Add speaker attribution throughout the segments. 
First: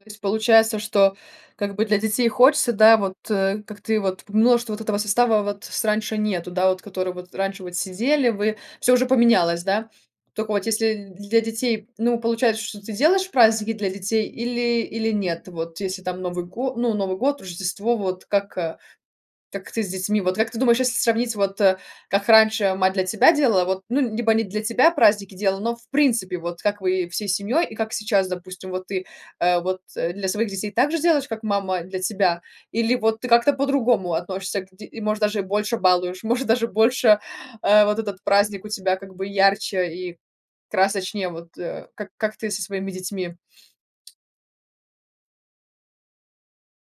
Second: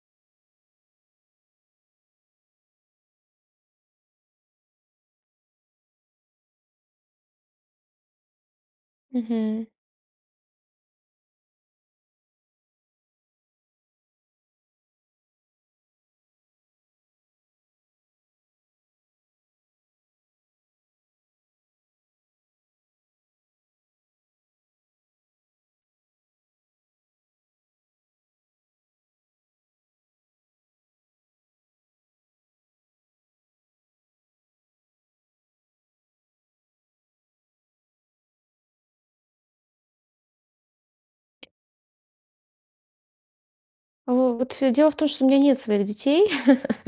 Speaker 1: То есть получается, что как бы для детей хочется, да вот, э, как ты вот ты множество вот этого состава, вот с раньше нету, да, вот который вот раньше вот сидели вы, всё уже поменялось,
Speaker 2: Мгм.
Speaker 1: да. Тока вот если для детей, ну, получается, что ты делаешь праздники для детей или или нет, вот если там Новый го ну, Новый год, Рождество, вот как, а, так ты с детьми вот как ты думаешь, если сравнить, вот, э, как раньше мать для тебя делала, вот, ну, либо не для тебя праздники делала, но, в принципе, вот как вы всей семьей и как сейчас, допустим, вот ты, э, вот, э, для своих детей так же делаешь, как мама для тебя, или вот ты как-то по-другому относишься к ди и, может, даже и больше балуешь, может, даже больше, э, вот этот праздник у тебя как бы ярче и красочнее, вот, э, как как ты со своими детьми.
Speaker 2: А, во вот дело в том, что у меня нет своих детей.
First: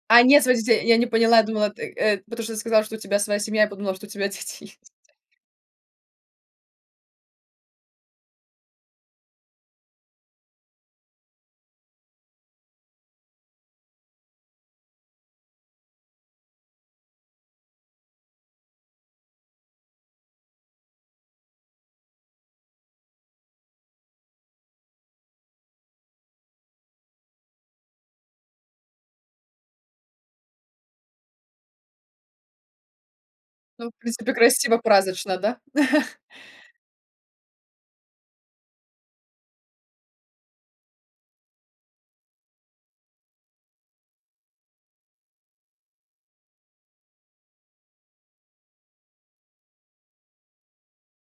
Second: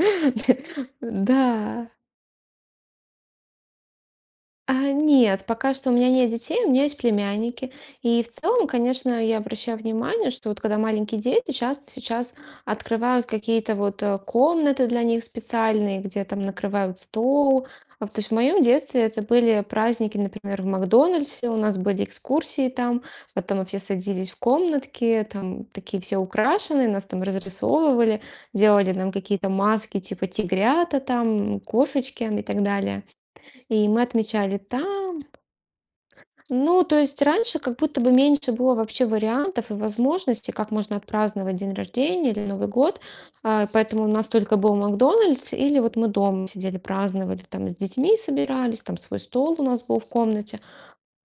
Speaker 1: А, нет своих детей. Я не поняла. Я думала,
Speaker 2: Да.
Speaker 1: ты, э, потому что ты сказала, что у тебя своя семья, я подумала, что у тебя дети
Speaker 2: А,
Speaker 1: есть.
Speaker 2: нет, пока что у меня нет детей, у меня есть племянники. И в целом, конечно, я обращаю внимание, что вот, когда маленькие дети, часто сейчас открывают какие-то вот, э, комнаты для них специальные, где там накрывают стол. А, то есть, в моем детстве это были праздники, например, в "Макдональдсе". У нас были экскурсии, там потом мы все садились в комнатки, там, такие все украшенные, нас там разрисовывали, делали нам какие-то маски, типа, тигрята, там, кошечки и так далее. И
Speaker 1: Ну, в
Speaker 2: мы
Speaker 1: принципе,
Speaker 2: отмечали
Speaker 1: красиво,
Speaker 2: там.
Speaker 1: празднично, да?
Speaker 2: Ну, то есть раньше как будто бы меньше было вообще вариантов и возможностей, как можно отпраздновать день рождения или Новый год, а. Поэтому у нас только был "Макдональдс" или вот мы дома сидели, праздноватли, там, с детьми собирались, там, свой стол у нас был в комнате.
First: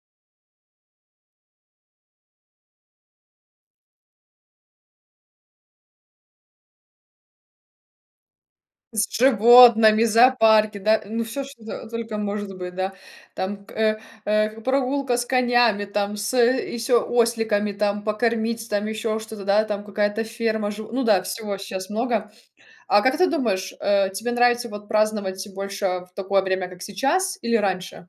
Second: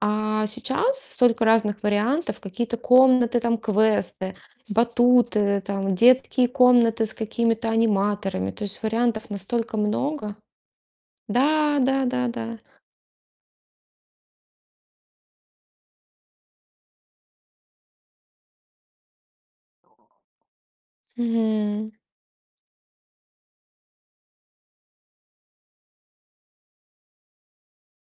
Speaker 2: А сейчас столько разных вариантов: какие-то комнаты, там, квесты, батуты, там, детские комнаты с какими-то аниматорами- то есть
Speaker 1: С
Speaker 2: вариантов настолько
Speaker 1: животными
Speaker 2: много.
Speaker 1: зоопарки, да ну, всё,
Speaker 2: Да,
Speaker 1: что
Speaker 2: да,
Speaker 1: только
Speaker 2: да,
Speaker 1: может
Speaker 2: да.
Speaker 1: быть, да, там к э, э, прогулка с конями, там, с ещё осликами, там, покормить, там, ещё что-то, да, там какая-то ферма, жив ну да, всего щас
Speaker 2: Мгм.
Speaker 1: много. А как ты думаешь, э, тебе нравится вот праздновать больше в такое время, как сейчас, или раньше?